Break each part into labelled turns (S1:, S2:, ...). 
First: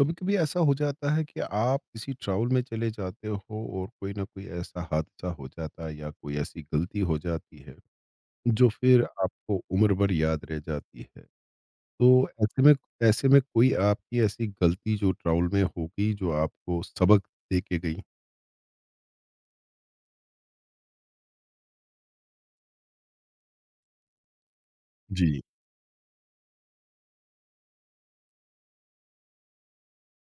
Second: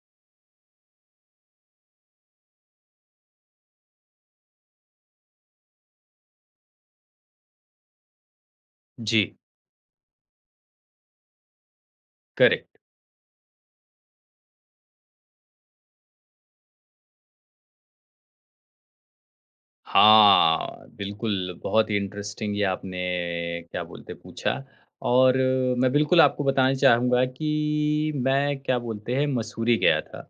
S1: कभी कभी ऐसा हो जाता है कि आप किसी ट्रैवल में चले जाते हो और कोई ना कोई ऐसा हादसा हो जाता है या कोई ऐसी गलती हो जाती है जो फिर
S2: जी,
S1: आपको उम्र भर याद रह जाती है तो ऐसे में
S2: करेक्ट।
S1: ऐसे में कोई आपकी ऐसी गलती जो ट्रैवल में हो गई जो आपको सबक दे के गई।
S2: हाँ, बिल्कुल, बहुत ही इंटरेस्टिंग ये आपने क्या बोलते हैं पूछा। और
S1: जी।
S2: मैं बिल्कुल आपको बताना चाहूँगा कि मैं क्या बोलते हैं मसूरी गया था।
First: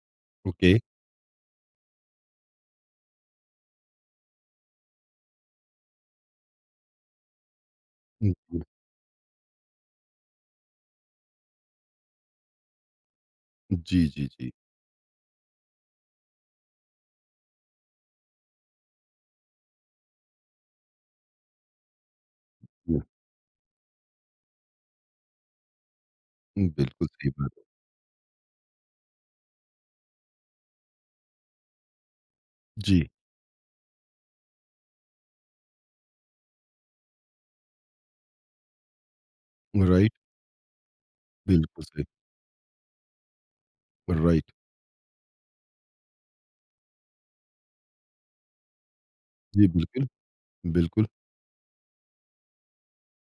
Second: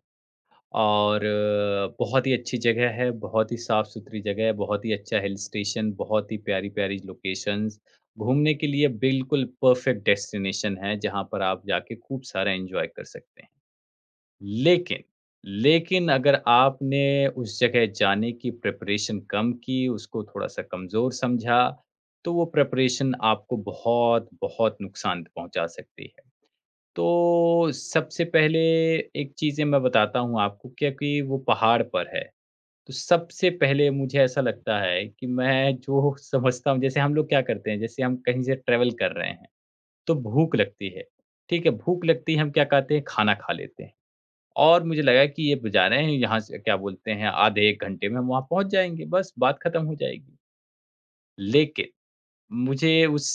S1: ओके।
S2: और बहुत ही अच्छी जगह है, बहुत ही साफ़-सुथरी जगह है, बहुत ही अच्छा हिल स्टेशन, बहुत ही प्यारी-प्यारी लोकेशंस, घूमने के लिए बिल्कुल परफ़ेक्ट डेस्टिनेशन है, जहाँ पर आप जाके खूब सारा एन्जॉय कर सकते हैं।
S1: जी जी जी जी।
S2: लेकिन, अगर आपने उस जगह जाने की प्रिपरेशन कम की, उसको थोड़ा-सा कमज़ोर समझा, तो वो प्रिपरेशन आपको बहुत, बहुत नुकसान पहुँचा सकती है।
S1: बिल्कुल सही बात है।
S2: तो सबसे पहले एक चीज़ें मैं बताता हूँ आपको क्योंकि वो पहाड़ पर है, तो
S1: जी।
S2: सबसे पहले मुझे ऐसा लगता है कि मैं जो समझता हूँ जैसे हम लोग क्या करते हैं, जैसे हम कहीं से ट्रैवल कर रहे हैं,
S1: राइट।
S2: तो भूख लगती है, ठीक है?
S1: बिल्कुल सही।
S2: भूख लगती है, हम क्या कहते हैं, खाना खा लेते हैं।
S1: राइट।
S2: और मुझे लगा कि ये बजाना है यहाँ से क्या बोलते हैं आधे 1 घंटे में हम वहाँ पहुँच जाएँगे, बस बात
S1: जी
S2: ख़त्म हो
S1: बिल्कुल।
S2: जाएगी।
S1: बिल्कुल।
S2: लेकिन मुझे उस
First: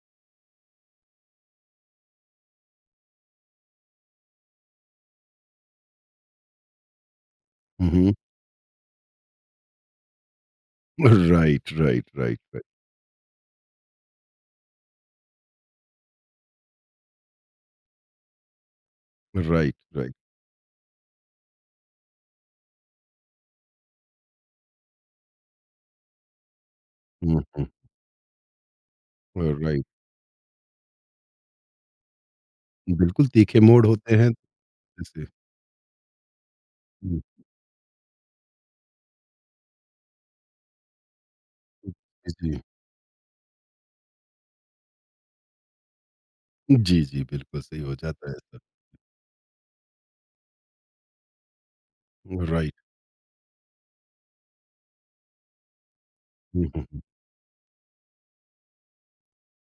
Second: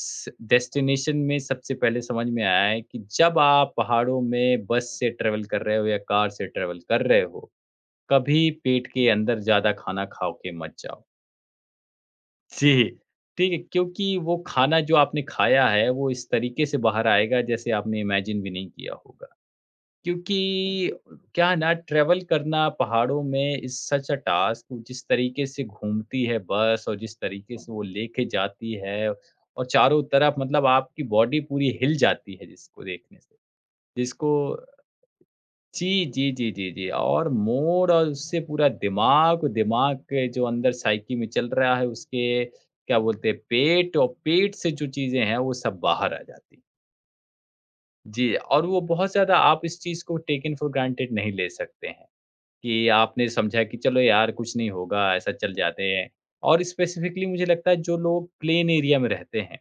S2: डेस्टिनेशन में सबसे पहले समझ में आया है कि जब आप पहाड़ों में बस से ट्रैवल कर रहे हो या कार से ट्रैवल कर रहे हो,
S1: हम्म,
S2: कभी पेट के अंदर ज़्यादा खाना खा के मत जाओ।
S1: Right right right right.
S2: जी, ठीक है? क्योंकि वो खाना जो आपने खाया है वो इस तरीके से बाहर आएगा जैसे आपने इमेजिन भी नहीं किया होगा।
S1: Right right.
S2: क्योंकि क्या है ना, ट्रैवल करना पहाड़ों में इज़ सच अ टास्क, जिस तरीके से घूमती है बस और जिस
S1: हुँ,
S2: तरीके
S1: हुँ।
S2: से वो लेके जाती है और
S1: राइट,
S2: चारों तरफ मतलब आपकी बॉडी पूरी हिल जाती है जिसको देखने
S1: बिल्कुल
S2: से।
S1: तीखे मोड़ होते हैं
S2: जिसको
S1: तो जैसे
S2: जी, जी, जी, जी, जी
S1: हुँ,
S2: और मोर। और उससे पूरा दिमाग, दिमाग के जो अंदर साइकी में चल रहा है उसके
S1: जी।
S2: क्या बोलते हैं पेट और पेट से जो चीज़ें हैं वो सब बाहर आ जाती हैं।
S1: जी, जी, बिल्कुल सही हो जाता है
S2: जी,
S1: ऐसा।
S2: और वो बहुत ज़्यादा आप इस चीज़ को टेकन फॉर ग्रांटेड नहीं ले सकते हैं।
S1: राइट।
S2: कि आपने समझा कि चलो यार कुछ नहीं होगा, ऐसा चल जाते हैं। और
S1: हुँ, हुँ, हुँ।
S2: स्पेसिफ़िकली मुझे लगता है जो लोग प्लेन एरिया में रहते हैं,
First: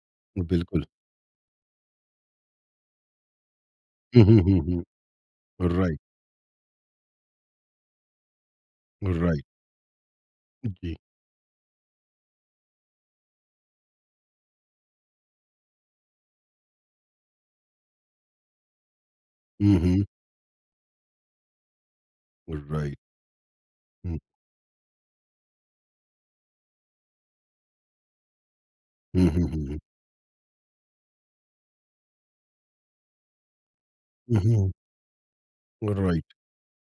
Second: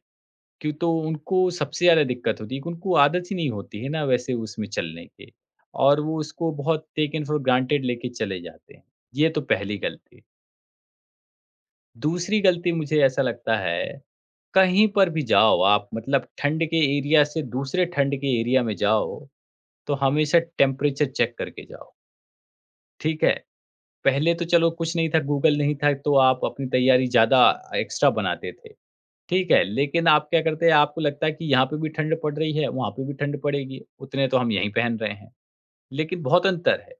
S2: क्यों
S1: बिल्कुल।
S2: तो उनको सबसे ज़्यादा दिक्कत होती है कि उनको आदत ही नहीं होती है ना
S1: हुँ,
S2: वैसे
S1: हुँ, हुँ,
S2: उसमें चलने की,
S1: हुँ। राइट,
S2: और वो उसको बहुत टेकन फॉर ग्रांटेड लेके चले जाते हैं। ये तो
S1: राइट।
S2: पहली गलती।
S1: जी।
S2: दूसरी गलती मुझे ऐसा लगता है, कहीं पर भी जाओ आप मतलब ठंड के एरिया से दूसरे ठंड के एरिया में जाओ,
S1: हुँ,
S2: तो
S1: हुँ।
S2: हमेशा टेम्परेचर चेक करके जाओ,
S1: राइट।
S2: ठीक है?
S1: हुँ,
S2: पहले तो चलो कुछ नहीं था, गूगल नहीं था, तो आप अपनी तैयारी ज़्यादा एक्स्ट्रा बनाते थे,
S1: हुँ, हुँ,
S2: ठीक है।
S1: हुँ, हुँ।
S2: लेकिन आप क्या करते हैं, आपको लगता है कि यहाँ पे भी ठंड पड़ रही है, वहाँ पे भी ठंड पड़ेगी, उतने तो
S1: हुँ,
S2: हम यहीं
S1: हुँ।
S2: पहन रहे हैं। लेकिन
S1: राइट।
S2: बहुत अंतर है,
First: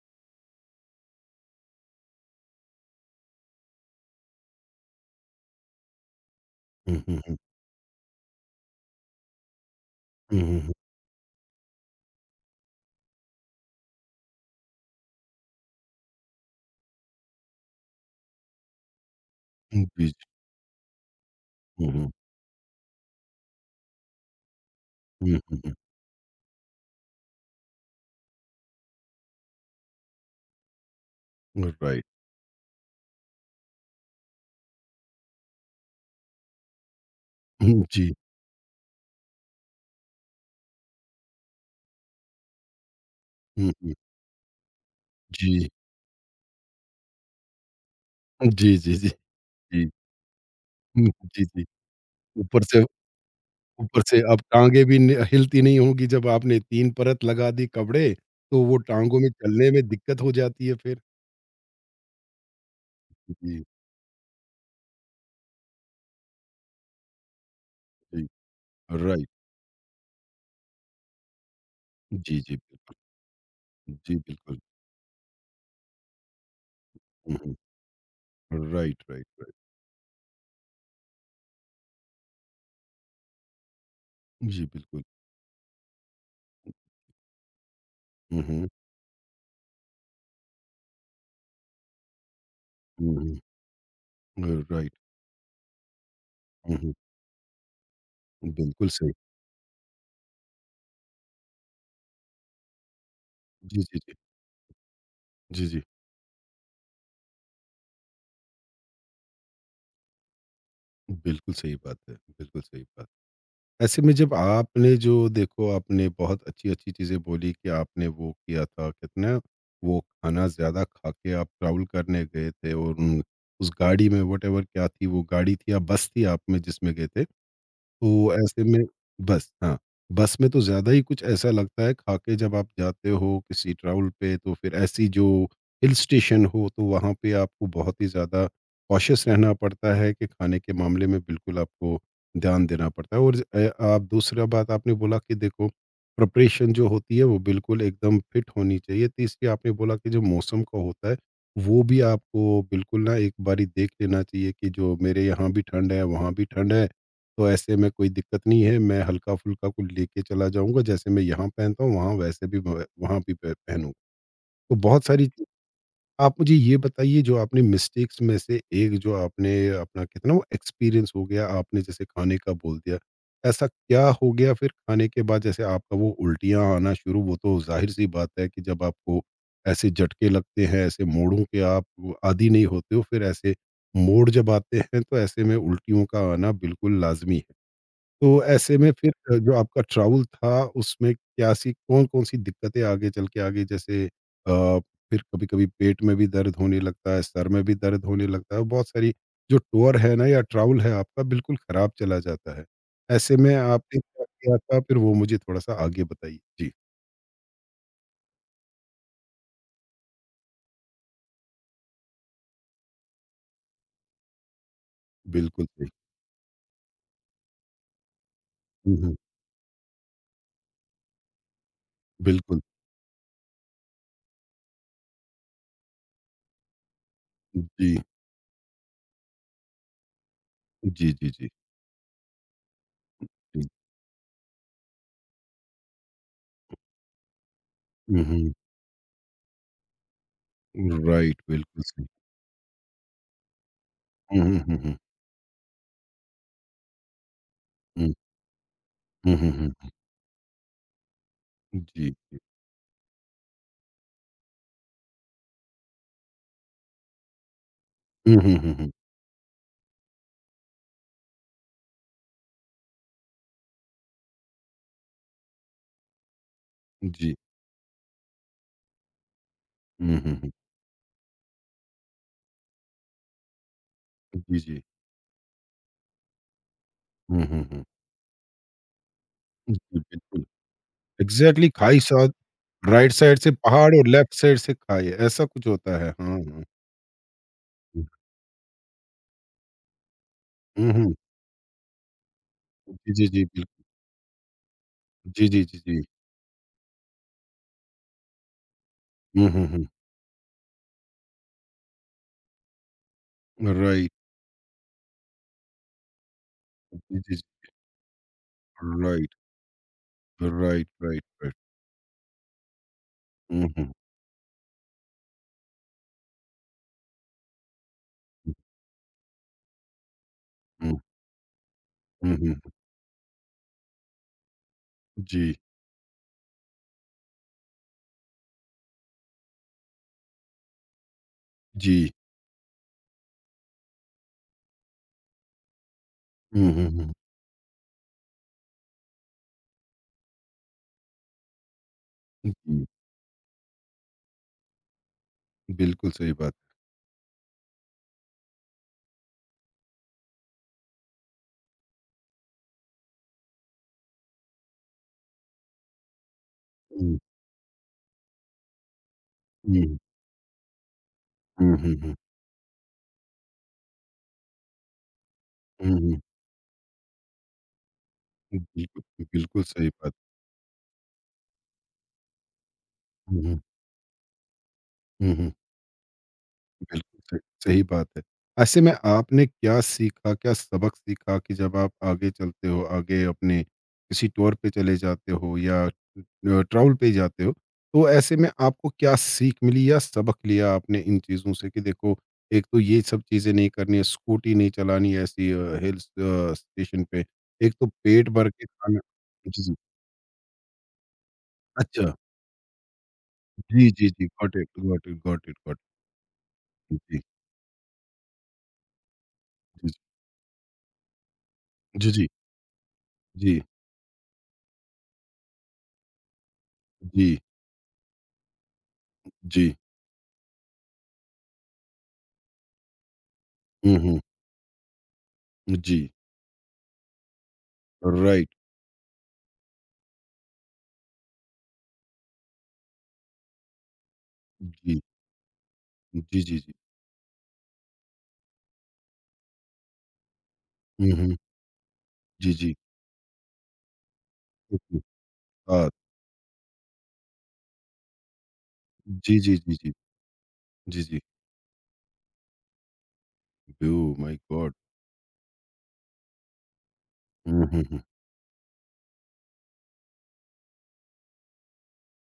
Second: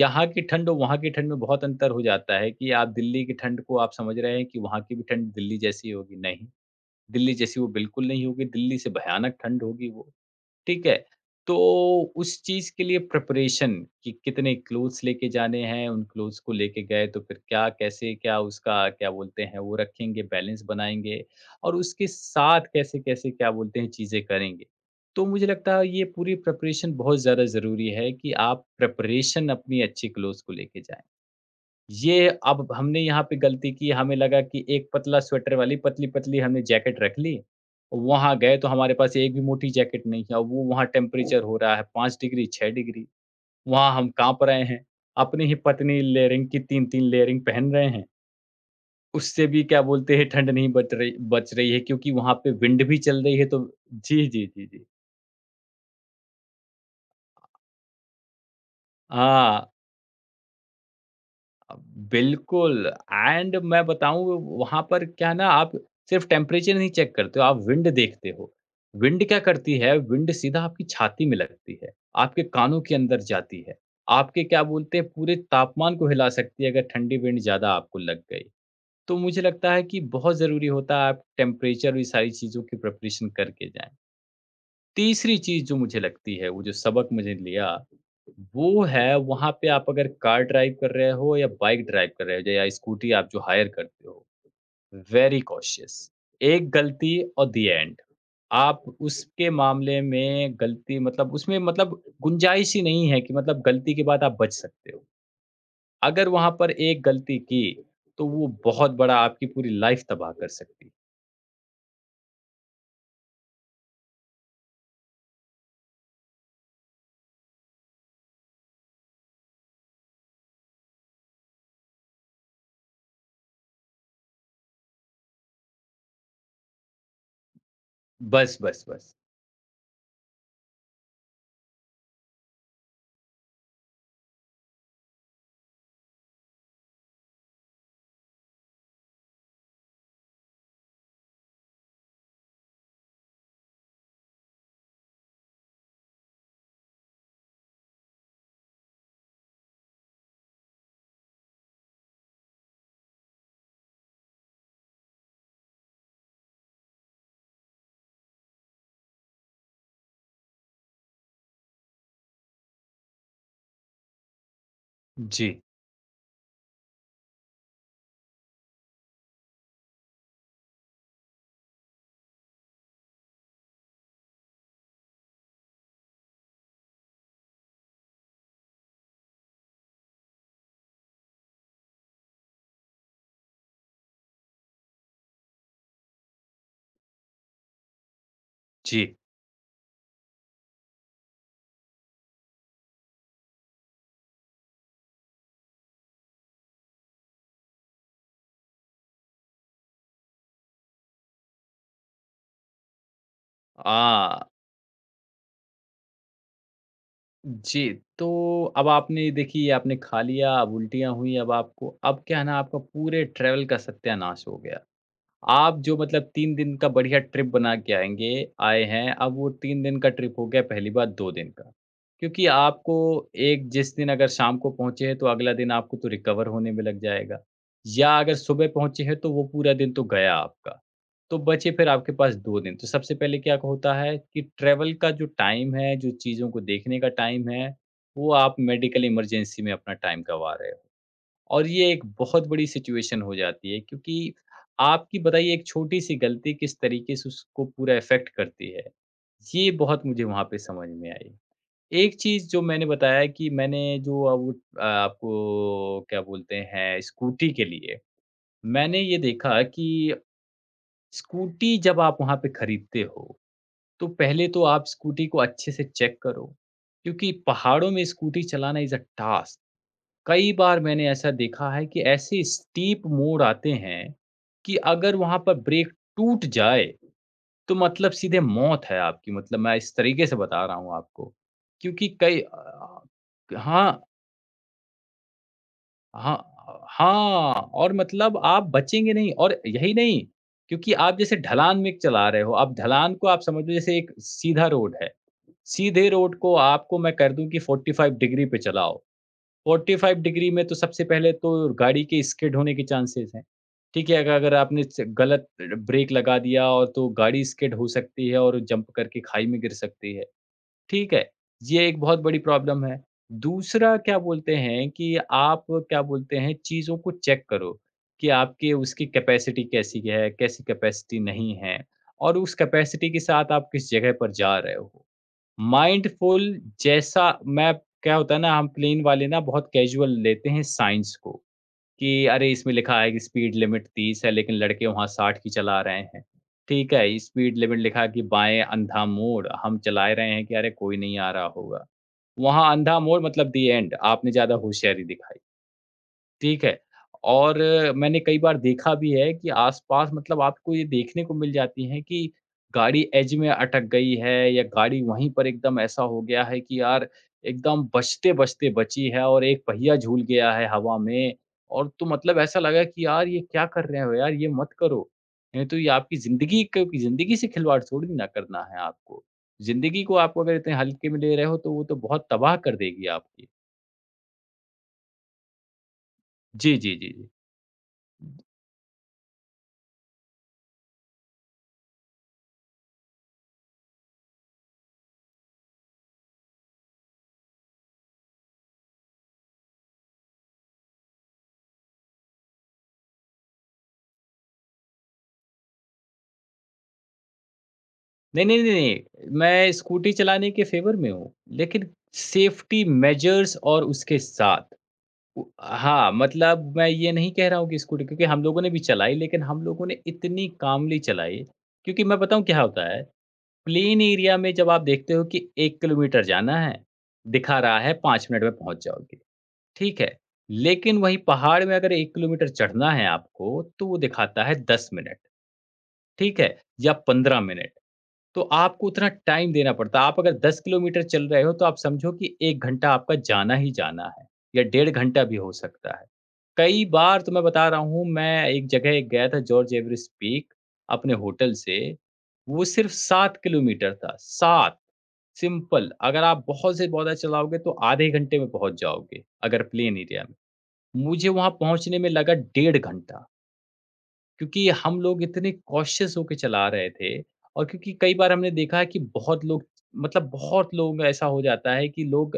S2: यहाँ की ठंड और वहाँ की ठंड में बहुत अंतर हो जाता है कि आप दिल्ली की ठंड को आप समझ रहे हैं कि वहाँ की भी ठंड दिल्ली जैसी होगी, नहीं,
S1: हुँ, हुँ,
S2: दिल्ली
S1: हुँ।
S2: जैसी वो बिल्कुल नहीं होगी, दिल्ली से भयानक ठंड होगी वो।
S1: हुँ, हुँ, हुँ।
S2: ठीक है? तो उस चीज़ के लिए प्रिपरेशन कि कितने क्लोथ्स लेके जाने हैं, उन क्लोथ्स को लेके गए तो फिर क्या, कैसे, क्या उसका क्या बोलते हैं वो
S1: हुँ, जी, जी।
S2: रखेंगे, बैलेंस बनाएँगे और
S1: हुँ,
S2: उसके
S1: हुँ।
S2: साथ कैसे-कैसे क्या बोलते हैं चीज़ें करेंगे। तो
S1: हुँ,
S2: मुझे
S1: हुँ,
S2: लगता है ये पूरी प्रिपरेशन बहुत ज़्यादा ज़रूरी है कि आप प्रिपरेशन अपनी अच्छी क्लोथ्स को लेके जाएँ।
S1: हुँ। राइट।
S2: ये अब हमने यहाँ पे गलती की, हमें लगा कि एक पतला स्वेटर वाली पतली-पतली हमने जैकेट रख ली।
S1: हुँ, जी।
S2: वहाँ गए तो हमारे पास एक भी मोटी जैकेट नहीं है और वो वहाँ टेम्परेचर हो रहा है 5 डिग्री, 6 डिग्री।
S1: हुँ,
S2: वहाँ
S1: हुँ।
S2: हम काँप रहे हैं। अपनी ही
S1: जी।
S2: पतनी लेयरिंग की 3-3 लेयरिंग पहन रहे हैं।
S1: जी, जी, जी,
S2: उससे भी क्या
S1: जी।
S2: बोलते हैं ठंड नहीं
S1: हुँ, जी,
S2: बच
S1: जी।
S2: रही है क्योंकि वहाँ पे
S1: ऊपर से
S2: विंड भी चल रही है, तो
S1: ऊपर से
S2: जी,
S1: अब
S2: जी, जी,
S1: टाँगे
S2: जी।
S1: भी न हिलती नहीं होंगी जब आपने 3 परत लगा दी कपड़े, तो वो टाँगों में चलने
S2: हाँ।
S1: में दिक्कत हो जाती है फिर।
S2: अ, बिल्कुल एंड
S1: जी,
S2: मैं बताऊँ वहाँ पर क्या ना आप सिर्फ टेम्परेचर नहीं चेक करते हो, आप विंड
S1: जी।
S2: देखते हो। Wind
S1: right.
S2: क्या करती है, विंड सीधा आपकी छाती में लगती है,
S1: जी,
S2: आपके
S1: जी,
S2: कानों के
S1: बिल्कुल।
S2: अंदर जाती है।
S1: जी,
S2: आपके
S1: बिल्कुल।
S2: क्या बोलते हैं पूरे तापमान को हिला सकती है अगर ठंडी
S1: हुँ,
S2: विंड
S1: हुँ।
S2: ज़्यादा आपको लग गई।
S1: राइट,
S2: तो
S1: राइट,
S2: मुझे
S1: राइट।
S2: लगता है कि बहुत ज़रूरी होता है आप टेम्परेचर और ये सारी चीज़ों की प्रिपरेशन करके जाएँ।
S1: जी, बिल्कुल।
S2: तीसरी चीज़ जो मुझे लगती है, वो जो सबक मुझे लिया,
S1: हुँ, हुँ।
S2: वो है वहाँ पे आप अगर कार ड्राइव कर रहे हो या बाइक ड्राइव कर रहे हो या स्कूटी आप
S1: हुँ,
S2: जो हायर करते हो,
S1: हुँ। राइट।
S2: Very cautious. एक
S1: हुँ, हुँ।
S2: गलती और द एंड। आप
S1: बिल्कुल सही।
S2: उसके मामले में गलती मतलब उसमें मतलब गुंजाइश ही नहीं है कि मतलब
S1: जी,
S2: गलती
S1: जी,
S2: के
S1: जी।
S2: बाद आप बच सकते हो।
S1: जी, जी।
S2: अगर वहाँ पर एक गलती की, तो वो बहुत बड़ा आपकी पूरी लाइफ़ तबाह कर सकती है।
S1: बिल्कुल सही बात है, बिल्कुल सही बात। ऐसे में जब आपने जो देखो आपने बहुत अच्छी-अच्छी चीज़ें बोली कि आपने वो किया था, कितना वो खाना ज़्यादा खा के आप ट्रैवल करने गए थे और उन उस गाड़ी में व्हाटएवर क्या थी, वो गाड़ी थी या बस थी आप में जिसमें गए थे? तो
S2: बस,
S1: ऐसे में
S2: बस, बस।
S1: बस हाँ, बस में तो ज़्यादा ही कुछ ऐसा लगता है खा के जब आप जाते हो किसी ट्रैवल पे तो फिर ऐसी जो हिल स्टेशन हो तो वहाँ पे आपको बहुत ही ज़्यादा कॉशियस रहना पड़ता है कि खाने के मामले में बिल्कुल आपको ध्यान देना पड़ता है और आप दूसरा बात आपने बोला कि देखो प्रिपरेशन जो होती है वो बिल्कुल एकदम फिट होनी चाहिए। तीसरी आपने बोला कि जो मौसम का होता है, वो भी आपको बिल्कुल ना एक बारी देख लेना चाहिए कि जो मेरे यहाँ भी ठंड है, वहाँ भी ठंड है। तो ऐसे में कोई दिक्कत नहीं है, मैं हल्का-फुल्का कुछ लेके चला जाऊँगा, जैसे मैं यहाँ पहनता हूँ, वहाँ वैसे भी व वहाँ भी प पहनूँ। तो बहुत सारी चीज़-
S2: जी,
S1: आप मुझे ये बताइए जो आपने मिस्टेक्स में से एक जो आपने अपना कहते हैं ना वो एक्सपीरियंस हो गया, आपने जैसे खाने का बोल दिया, ऐसा क्या हो गया फिर खाने के बाद जैसे आपका वो उल्टियाँ आना शुरू वो तो ज़ाहिर-सी बात है कि जब आपको ऐसे झटके लगते हैं, ऐसे मोड़ों के आप आदी नहीं होते हो, फिर ऐसे मोड़ जब आते हैं, तो ऐसे में उल्टियों का आना बिल्कुल लाज़मी है। तो ऐसे में फिर
S2: जी।
S1: जो आपका ट्रैवल था उसमें क्या-सी कौन-कौन सी दिक्कतें आगे चल के आ गई? जैसे फिर कभी-कभी पेट में भी दर्द होने लगता है, सर में भी दर्द होने लगता है, बहुत सारी जो टूर है ना या ट्रैवल है आपका बिल्कुल ख़राब चला जाता है। ऐसे में आपने क्या
S2: आ
S1: किया था फिर वो मुझे थोड़ा-सा आगे बताइए? जी,
S2: जी, तो अब आपने देखिए आपने खा लिया, अब उल्टियाँ हुई, अब आपको अब क्या है ना आपका पूरे ट्रैवल का सत्यानाश हो गया।
S1: बिल्कुल
S2: आप
S1: सही।
S2: जो मतलब 3 दिन का बढ़िया ट्रिप बना के आएँगे आए
S1: हुँ,
S2: हैं,
S1: हुँ।
S2: अब वो 3 दिन का ट्रिप हो गया पहली बात 2 दिन का। क्योंकि
S1: बिल्कुल।
S2: आपको एक जिस दिन अगर शाम को पहुँचे हैं, तो अगला दिन आपको तो रिकवर होने में लग जाएगा।
S1: जी।
S2: या अगर सुबह पहुँचे हैं, तो वो पूरा दिन तो गया आपका।
S1: जी, जी,
S2: तो
S1: जी,
S2: बचे फिर आपके पास 2 दिन। तो सबसे पहले क्या
S1: जी।
S2: होता है कि ट्रैवल का जो टाइम है, जो चीज़ों को देखने का टाइम है,
S1: हुँ,
S2: वो
S1: हुँ।
S2: आप मेडिकल इमरजेंसी में अपना टाइम गँवा रहे हो।
S1: राइट,
S2: और
S1: बिल्कुल
S2: ये एक
S1: सही।
S2: बहुत बड़ी सिचुएशन हो जाती है क्योंकि
S1: हुँ, हुँ, हुँ, हुँ।
S2: आपकी बताइए एक छोटी-सी गलती किस तरीके से उसको पूरा
S1: हुँ।
S2: इफ़ेक्ट करती है।
S1: हुँ, हुँ,
S2: ये
S1: हुँ।
S2: बहुत मुझे वहाँ पे समझ में आई।
S1: जी,
S2: एक
S1: जी।
S2: चीज़ जो मैंने बताया कि मैंने जो आपको क्या बोलते हैं स्कूटी के लिए,
S1: हुँ, हुँ, हुँ, हुँ।
S2: मैंने ये देखा कि स्कूटी जब आप वहाँ पे खरीदते हो, तो पहले तो आप स्कूटी को अच्छे से चेक करो, क्योंकि
S1: जी।
S2: पहाड़ों में स्कूटी चलाना इज़ अ टास्क।
S1: हुँ, हुँ, हुँ।
S2: कई बार मैंने ऐसा देखा है कि ऐसे स्टीप मोड़ आते हैं
S1: जी,
S2: कि
S1: जी।
S2: अगर वहाँ पर ब्रेक टूट जाए
S1: हुँ, हुँ,
S2: तो
S1: हुँ।
S2: मतलब सीधे मौत है आपकी, मतलब मैं इस
S1: जी,
S2: तरीके से
S1: बिल्कुल।
S2: बता रहा हूँ आपको
S1: एग्ज़ैक्टली खाई
S2: क्योंकि
S1: साथ राइट साइड से पहाड़
S2: हाँ
S1: और लेफ्ट साइड से खाई, ऐसा कुछ होता है।
S2: हाँ
S1: हाँ, हाँ।
S2: हाँ और मतलब आप बचेंगे नहीं और यही नहीं
S1: हुँ,
S2: क्योंकि
S1: हुँ।
S2: आप जैसे ढलान में चला रहे हो आप
S1: जी,
S2: ढलान
S1: जी,
S2: को आप
S1: जी,
S2: समझ लो
S1: बिल्कुल।
S2: जैसे एक सीधा रोड है,
S1: जी, जी, जी, जी।
S2: सीधे रोड को आपको मैं कर दूं कि 45 डिग्री पे चलाओ,
S1: हुँ, हुँ, हुँ।
S2: 45 डिग्री में तो सबसे पहले तो गाड़ी के स्किड होने के चांसेस हैं। ठीक
S1: राइट।
S2: है, अग अगर आपने च गलत ब्रेक लगा दिया और तो
S1: जी, जी,
S2: गाड़ी
S1: जी।
S2: स्किड हो सकती है और जंप करके
S1: राइट,
S2: खाई में गिर सकती है।
S1: राइट,
S2: ठीक
S1: राइट,
S2: है,
S1: राइट।
S2: ये एक बहुत बड़ी प्रॉब्लम है।
S1: हुँ, हुँ,
S2: दूसरा क्या बोलते हैं कि आप क्या बोलते हैं चीज़ों को चेक करो कि आपके उसकी कैपेसिटी कैसी है, कैसी
S1: हुँ,
S2: कैपेसिटी नहीं है,
S1: हुँ,
S2: और
S1: हुँ,
S2: उस
S1: हुँ।
S2: कैपेसिटी के साथ आप किस जगह पर जा रहे हो।
S1: जी,
S2: माइंडफुल जैसा मैं क्या होता है ना हम प्लेन वाले ना बहुत कैजुअल लेते हैं साइंस को
S1: जी।
S2: कि अरे इसमें लिखा है कि स्पीड लिमिट 30 है लेकिन लड़के वहाँ 60 की चला रहे हैं।
S1: हुँ, हुँ,
S2: ठीक
S1: हुँ।
S2: है, स्पीड लिमिट लिखा है कि बाएं अंधा मोड़ हम चला रहे हैं कि अरे कोई नहीं आ रहा होगा, वहाँ
S1: जी,
S2: अंधा मोड़ मतलब दी एंड, आपने ज्यादा होशियारी दिखाई,
S1: बिल्कुल सही बात।
S2: ठीक है। और मैंने कई बार देखा भी है कि आस-पास मतलब आपको ये देखने को मिल जाती हैं कि गाड़ी एज में अटक गई है या गाड़ी वहीं पर एकदम ऐसा हो गया है कि यार
S1: हुँ,
S2: एकदम बचते-बचते बची है और एक
S1: हुँ,
S2: पहिया झूल गया है हवा में,
S1: हुँ,
S2: और
S1: हुँ,
S2: तो
S1: हुँ,
S2: मतलब ऐसा लगा कि यार ये क्या कर रहे हो यार, ये मत करो। नहीं तो ये
S1: हुँ,
S2: आपकी
S1: हुँ।
S2: ज़िंदगी से खिलवाड़ थोड़ी ना करना है
S1: बिल्कुल,
S2: आपको।
S1: बिल्कुल सही
S2: ज़िंदगी
S1: बात।
S2: को आप अगर इतने हल्के में ले रहे हो तो वो तो बहुत तबाह कर देगी
S1: हुँ,
S2: आपकी।
S1: हुँ, हुँ, हुँ।
S2: जी, जी, जी,
S1: बिल्कुल, सही सही बात है।
S2: जी।
S1: ऐसे में आपने क्या सीखा, क्या सबक सीखा कि जब आप आगे चलते हो, आगे अपने किसी टूर पे चले जाते हो या ट्रैवल पे जाते हो, तो ऐसे में आपको क्या सीख मिली या सबक लिया आपने इन चीज़ों से कि देखो, एक तो ये सब चीज़ें नहीं करनी है, स्कूटी नहीं चलानी है ऐसी हिल स्टेशन पे, एक तो पेट
S2: नहीं,
S1: भर
S2: नहीं,
S1: के
S2: नहीं,
S1: खाना
S2: नहीं,
S1: जी,
S2: मैं
S1: जी।
S2: स्कूटी चलाने के फ़ेवर में हूँ, लेकिन
S1: अच्छा,
S2: सेफ्टी मेजर्स और
S1: जी, जी,
S2: उसके
S1: जी, गॉट इट,
S2: साथ।
S1: Got it,
S2: uh
S1: got it, got it.
S2: हाँ, मतलब मैं ये
S1: जी,
S2: नहीं कह रहा हूँ कि स्कूटी क्योंकि हम लोगों ने भी चलाई, लेकिन हम लोगों ने इतनी कामली चलाई, क्योंकि
S1: जी, जी,
S2: मैं
S1: जी,
S2: बताऊँ क्या होता है,
S1: जी,
S2: प्लेन एरिया में जब आप देखते हो कि 1 किलोमीटर जाना है,
S1: जी,
S2: दिखा रहा है 5 मिनट में पहुँच जाओगे,
S1: जी,
S2: ठीक है। लेकिन वहीं पहाड़ में अगर 1 किलोमीटर चढ़ना है आपको, तो
S1: हुँ,
S2: वो
S1: हुँ।
S2: दिखाता है 10 मिनट,
S1: जी,
S2: ठीक है, या 15 मिनट। तो
S1: राइट।
S2: आपको उतना टाइम देना पड़ता है। आप अगर 10 किलोमीटर चल रहे हो तो आप समझो कि 1 घंटा आपका जाना ही जाना है या डेढ़
S1: जी।
S2: घंटा भी हो सकता है।
S1: जी, जी, जी।
S2: कई बार तो मैं बता रहा हूँ, मैं एक जगह गया था जॉर्ज एवरेस्ट पीक,
S1: हुँ,
S2: अपने
S1: हुँ।
S2: होटल से
S1: जी,
S2: वो
S1: जी।
S2: सिर्फ़ 7 किलोमीटर था, 7
S1: ओके। हाँ।
S2: सिंपल, अगर आप बहुत से ज़्यादा चलाओगे तो आधे घंटे में पहुँच जाओगे,
S1: जी, जी,
S2: अगर
S1: जी, जी।
S2: प्लेन एरिया में।
S1: जी, जी।
S2: मुझे वहाँ पहुँचने में लगा डेढ़ घंटा।
S1: ओह माय
S2: क्योंकि
S1: गॉड!
S2: हम लोग इतने कॉशियस होके चला रहे थे, और
S1: हुँ, हुँ,
S2: क्योंकि
S1: हुँ।
S2: कई बार हमने देखा है कि बहुत लोग मतलब बहुत लोग ऐसा हो जाता है कि लोग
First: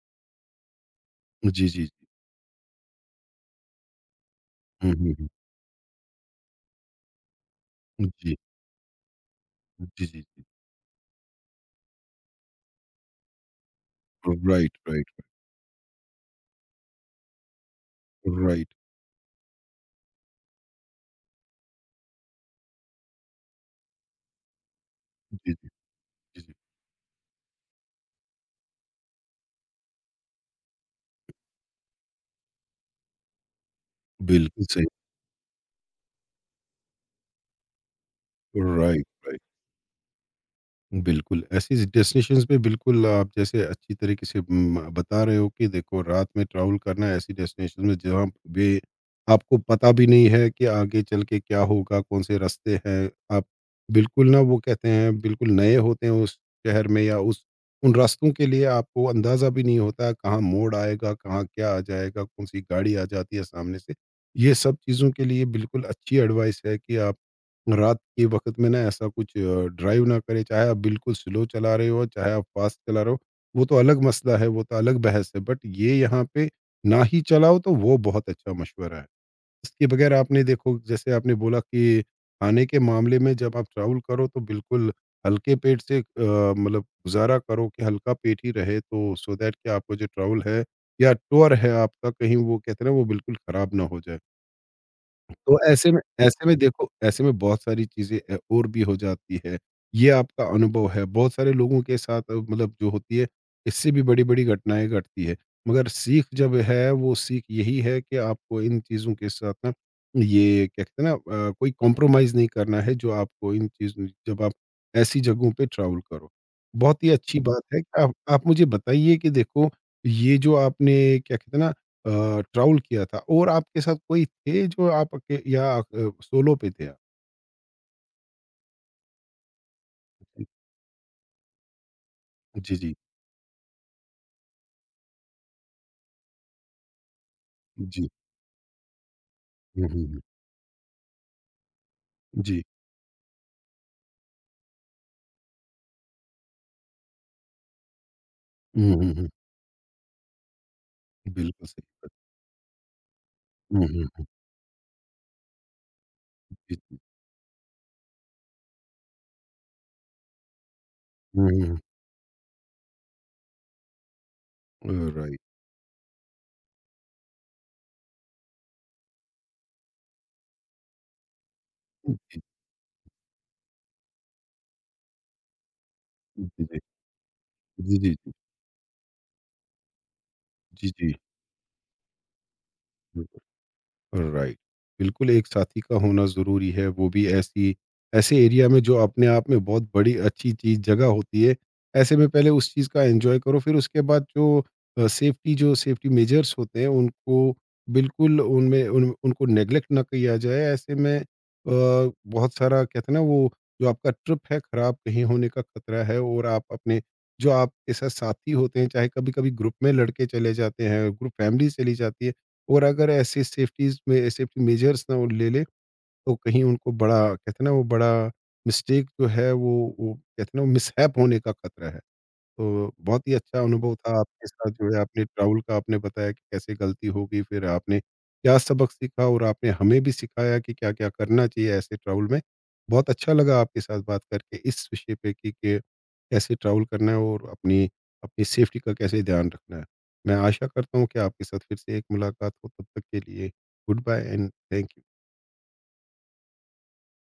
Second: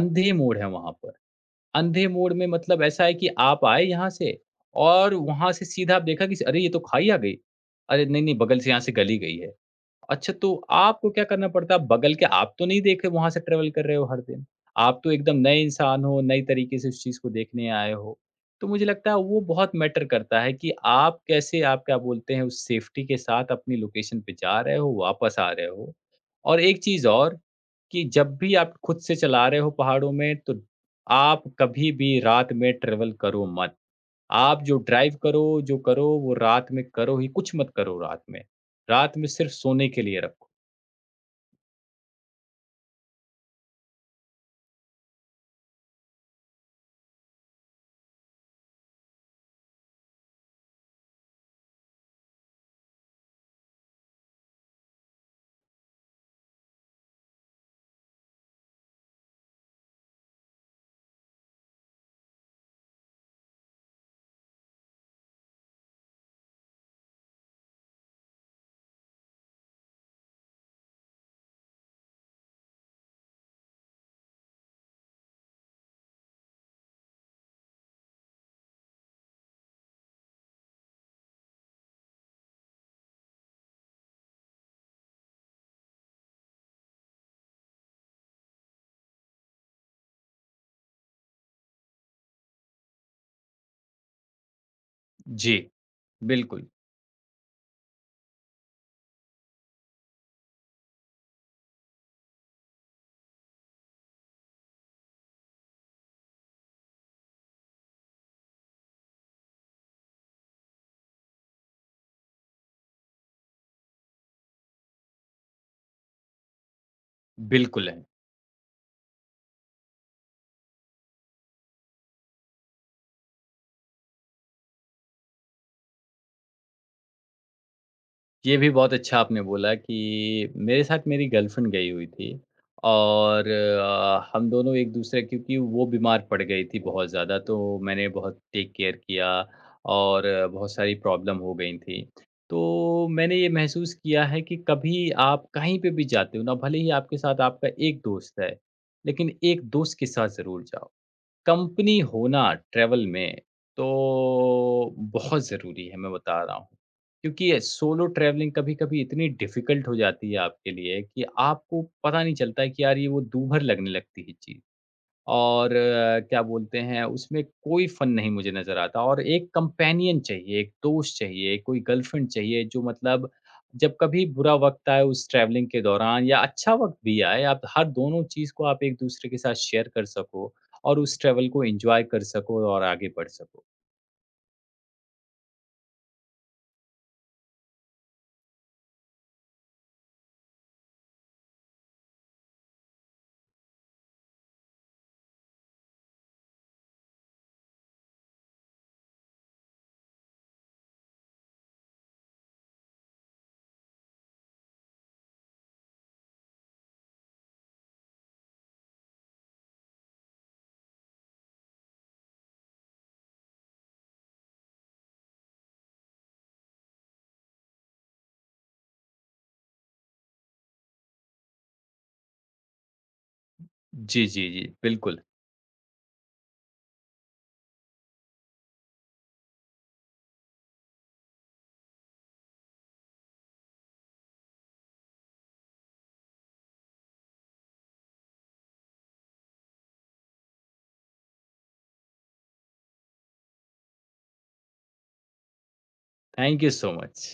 S2: अंधे मोड़ है वहाँ पर।
S1: जी, जी, जी।
S2: अंधे मोड़ में मतलब ऐसा है कि आप आए यहाँ से
S1: हुँ,
S2: और
S1: हुँ, हुँ।
S2: वहाँ से सीधा आप देखा कि अरे! ये तो खाई आ गई। अरे! नहीं,
S1: जी।
S2: नहीं बगल से यहाँ से गली गई है।
S1: जी, जी,
S2: अच्छा,
S1: जी।
S2: तो आपको क्या करना पड़ता है? बगल के आप तो नहीं देखे, वहाँ से ट्रैवल कर रहे हो हर दिन।
S1: राइट,
S2: आप तो
S1: राइट,
S2: एकदम नए इंसान हो, नई तरीके से उस चीज़ को देखने आए हो।
S1: राइट।
S2: तो मुझे लगता है वो बहुत मैटर करता है कि आप कैसे आप क्या बोलते हैं उस सेफ्टी के साथ अपनी लोकेशन पे जा रहे हो, वापस आ
S1: जी,
S2: रहे
S1: जी,
S2: हो।
S1: जी, जी।
S2: और एक चीज़ और, कि जब भी आप खुद से चला रहे हो पहाड़ों में तो आप कभी भी रात में ट्रैवल करो मत। आप
S1: बिल्कुल
S2: जो
S1: सही।
S2: ड्राइव करो, जो करो वो रात में करो ही, कुछ मत करो रात में।
S1: राइट,
S2: रात में
S1: राइट।
S2: सिर्फ़ सोने के लिए रखो।
S1: बिल्कुल, ऐसी डेस्टिनेशंस पे बिल्कुल आप जैसे अच्छी तरीके से बता रहे हो कि देखो रात में ट्रैवल करना है ऐसी डेस्टिनेशन में जहाँ पे आपको पता भी नहीं है कि आगे चल के क्या होगा, कौन से रास्ते हैं। आप बिल्कुल ना वो कहते हैं बिल्कुल नए होते हैं उस शहर में या उस उन रास्तों के लिए आपको अंदाज़ा भी नहीं होता है, कहाँ मोड़ आएगा, कहाँ क्या आ जाएगा, कौन-सी गाड़ी आ जाती है सामने से। ये सब चीज़ों के लिए बिल्कुल अच्छी एडवाइस है कि आप रात के वक़्त में ना ऐसा कुछ ड्राइव ना करें, चाहे आप बिल्कुल स्लो चला रहे हो, चाहे आप फ़ास्ट चला रहे हो, वो तो अलग मसला है, वो तो अलग बहस है। बट ये यहाँ पे ना ही चलाओ तो वो बहुत अच्छा मशवरा है। इसके बगैर आपने देखो जैसे आपने बोला कि खाने के मामले में जब आप ट्रैवल करो तो बिल्कुल हल्के पेट से मतलब गुज़ारा करो कि हल्का पेट ही रहे तो सो दैट कि आपको जो ट्रैवल है या टूर है आपका कहीं वो कहते हैं ना वो बिल्कुल ख़राब ना हो जाए।
S2: जी,
S1: तो ऐसे में
S2: बिल्कुल,
S1: देखो ऐसे में बहुत सारी चीज़ें और भी हो जाती है। ये आपका अनुभव है। बहुत सारे लोगों के साथ मतलब जो होती है, इससे भी बड़ी-बड़ी घटनाएँ घटती है। मगर सीख जब है, वो सीख यही है कि आपको इन चीज़ों के साथ ना ये क्या कहते हैं ना कोई कॉम्प्रोमाइज़ नहीं करना है जो आपको इन चीज़ों जब आप ऐसी जगहों पे ट्रैवल करो। बहुत ही अच्छी बात है।
S2: बिल्कुल है।
S1: आप मुझे बताइए कि देखो ये जो आपने क्या कहते हैं ना अ, ट्रैवल किया था और आपके साथ कोई थे जो आपके या सोलो पे थे आप?
S2: ये भी बहुत अच्छा आपने बोला कि मेरे साथ मेरी गर्लफ्रेंड गई हुई थी।
S1: जी, जी।
S2: और हम दोनों एक-दूसरे क्योंकि वो बीमार पड़ गई थी बहुत ज़्यादा, तो
S1: जी।
S2: मैंने बहुत टेक केयर किया।
S1: हुँ, हुँ, हुँ।
S2: और बहुत सारी प्रॉब्लम हो गई थी।
S1: जी।
S2: तो मैंने ये महसूस किया है कि कभी आप कहीं पे भी जाते हो ना, भले ही आपके साथ आपका एक दोस्त है,
S1: हुँ, हुँ, हुँ।
S2: लेकिन एक दोस्त के साथ ज़रूर जाओ।
S1: बिल्कुल सही
S2: कंपनी
S1: बात।
S2: होना ट्रैवल में तो
S1: हुँ, हुँ, हुँ।
S2: बहुत ज़रूरी है, मैं बता रहा हूँ।
S1: जी,
S2: क्योंकि ये सोलो ट्रैवलिंग कभी-कभी इतनी डिफ़िकल्ट हो जाती है आपके लिए कि
S1: हुँ, हुँ,
S2: आपको पता नहीं चलता है कि यार ये वो दूभर लगने लगती है चीज़।
S1: हुँ। राइट।
S2: और क्या बोलते हैं, उसमें कोई फ़न नहीं मुझे नज़र आता और एक कंपेनियन चाहिए, एक दोस्त चाहिए, कोई गर्लफ्रेंड चाहिए जो मतलब जब कभी बुरा वक़्त आए उस ट्रैवलिंग के दौरान या
S1: जी, जी,
S2: अच्छा
S1: जी।
S2: वक़्त भी आए, आप हर
S1: जी, जी,
S2: दोनों
S1: जी।
S2: चीज़ को आप एक-दूसरे के साथ शेयर कर सको
S1: जी,
S2: और
S1: जी।
S2: उस ट्रैवल को एन्जॉय कर सको और आगे
S1: जी,
S2: बढ़ सको।
S1: राइट बिल्कुल एक साथी का होना ज़रूरी है वो भी ऐसी ऐसे एरिया में जो अपने आप में बहुत बड़ी अच्छी चीज़ जगह होती है ऐसे में पहले उस चीज़ का एंजॉय करो फिर उसके बाद जो सेफ्टी मेजर्स होते हैं उनको बिल्कुल उनमें उनको नेग्लेक्ट ना किया जाए ऐसे में बहुत सारा कहते हैं ना वो जो आपका ट्रिप है ख़राब कहीं होने का खतरा है और आप अपने जो आपके साथ साथी होते हैं चाहे कभी कभी ग्रुप में लड़के चले जाते हैं ग्रुप फैमिली चली जाती है और अगर ऐसे सेफ्टीज़ में सेफ्टी मेजर्स ना वो ले ले, तो कहीं उनको बड़ा कहते हैं ना वो बड़ा मिस्टेक जो है वो कहते हैं ना वो मिसहैप होने का खतरा है। तो बहुत ही अच्छा अनुभव था
S2: जी,
S1: आपके
S2: जी, जी।
S1: साथ जो है
S2: बिल्कुल।
S1: आपने ट्रैवल का आपने बताया कि कैसे गलती हो गई, फिर आपने क्या सबक सीखा और आपने हमें भी सिखाया कि क्या-क्या करना चाहिए ऐसे ट्रैवल में। बहुत अच्छा लगा आपके साथ बात करके इस विषय पे कि के कैसे ट्रैवल करना है और अपनी अपनी सेफ्टी का कैसे ध्यान रखना है। मैं आशा करता हूँ कि आपके साथ फिर से एक मुलाकात हो, तब तक के लिए good bye and thank you.
S2: Thank you so much.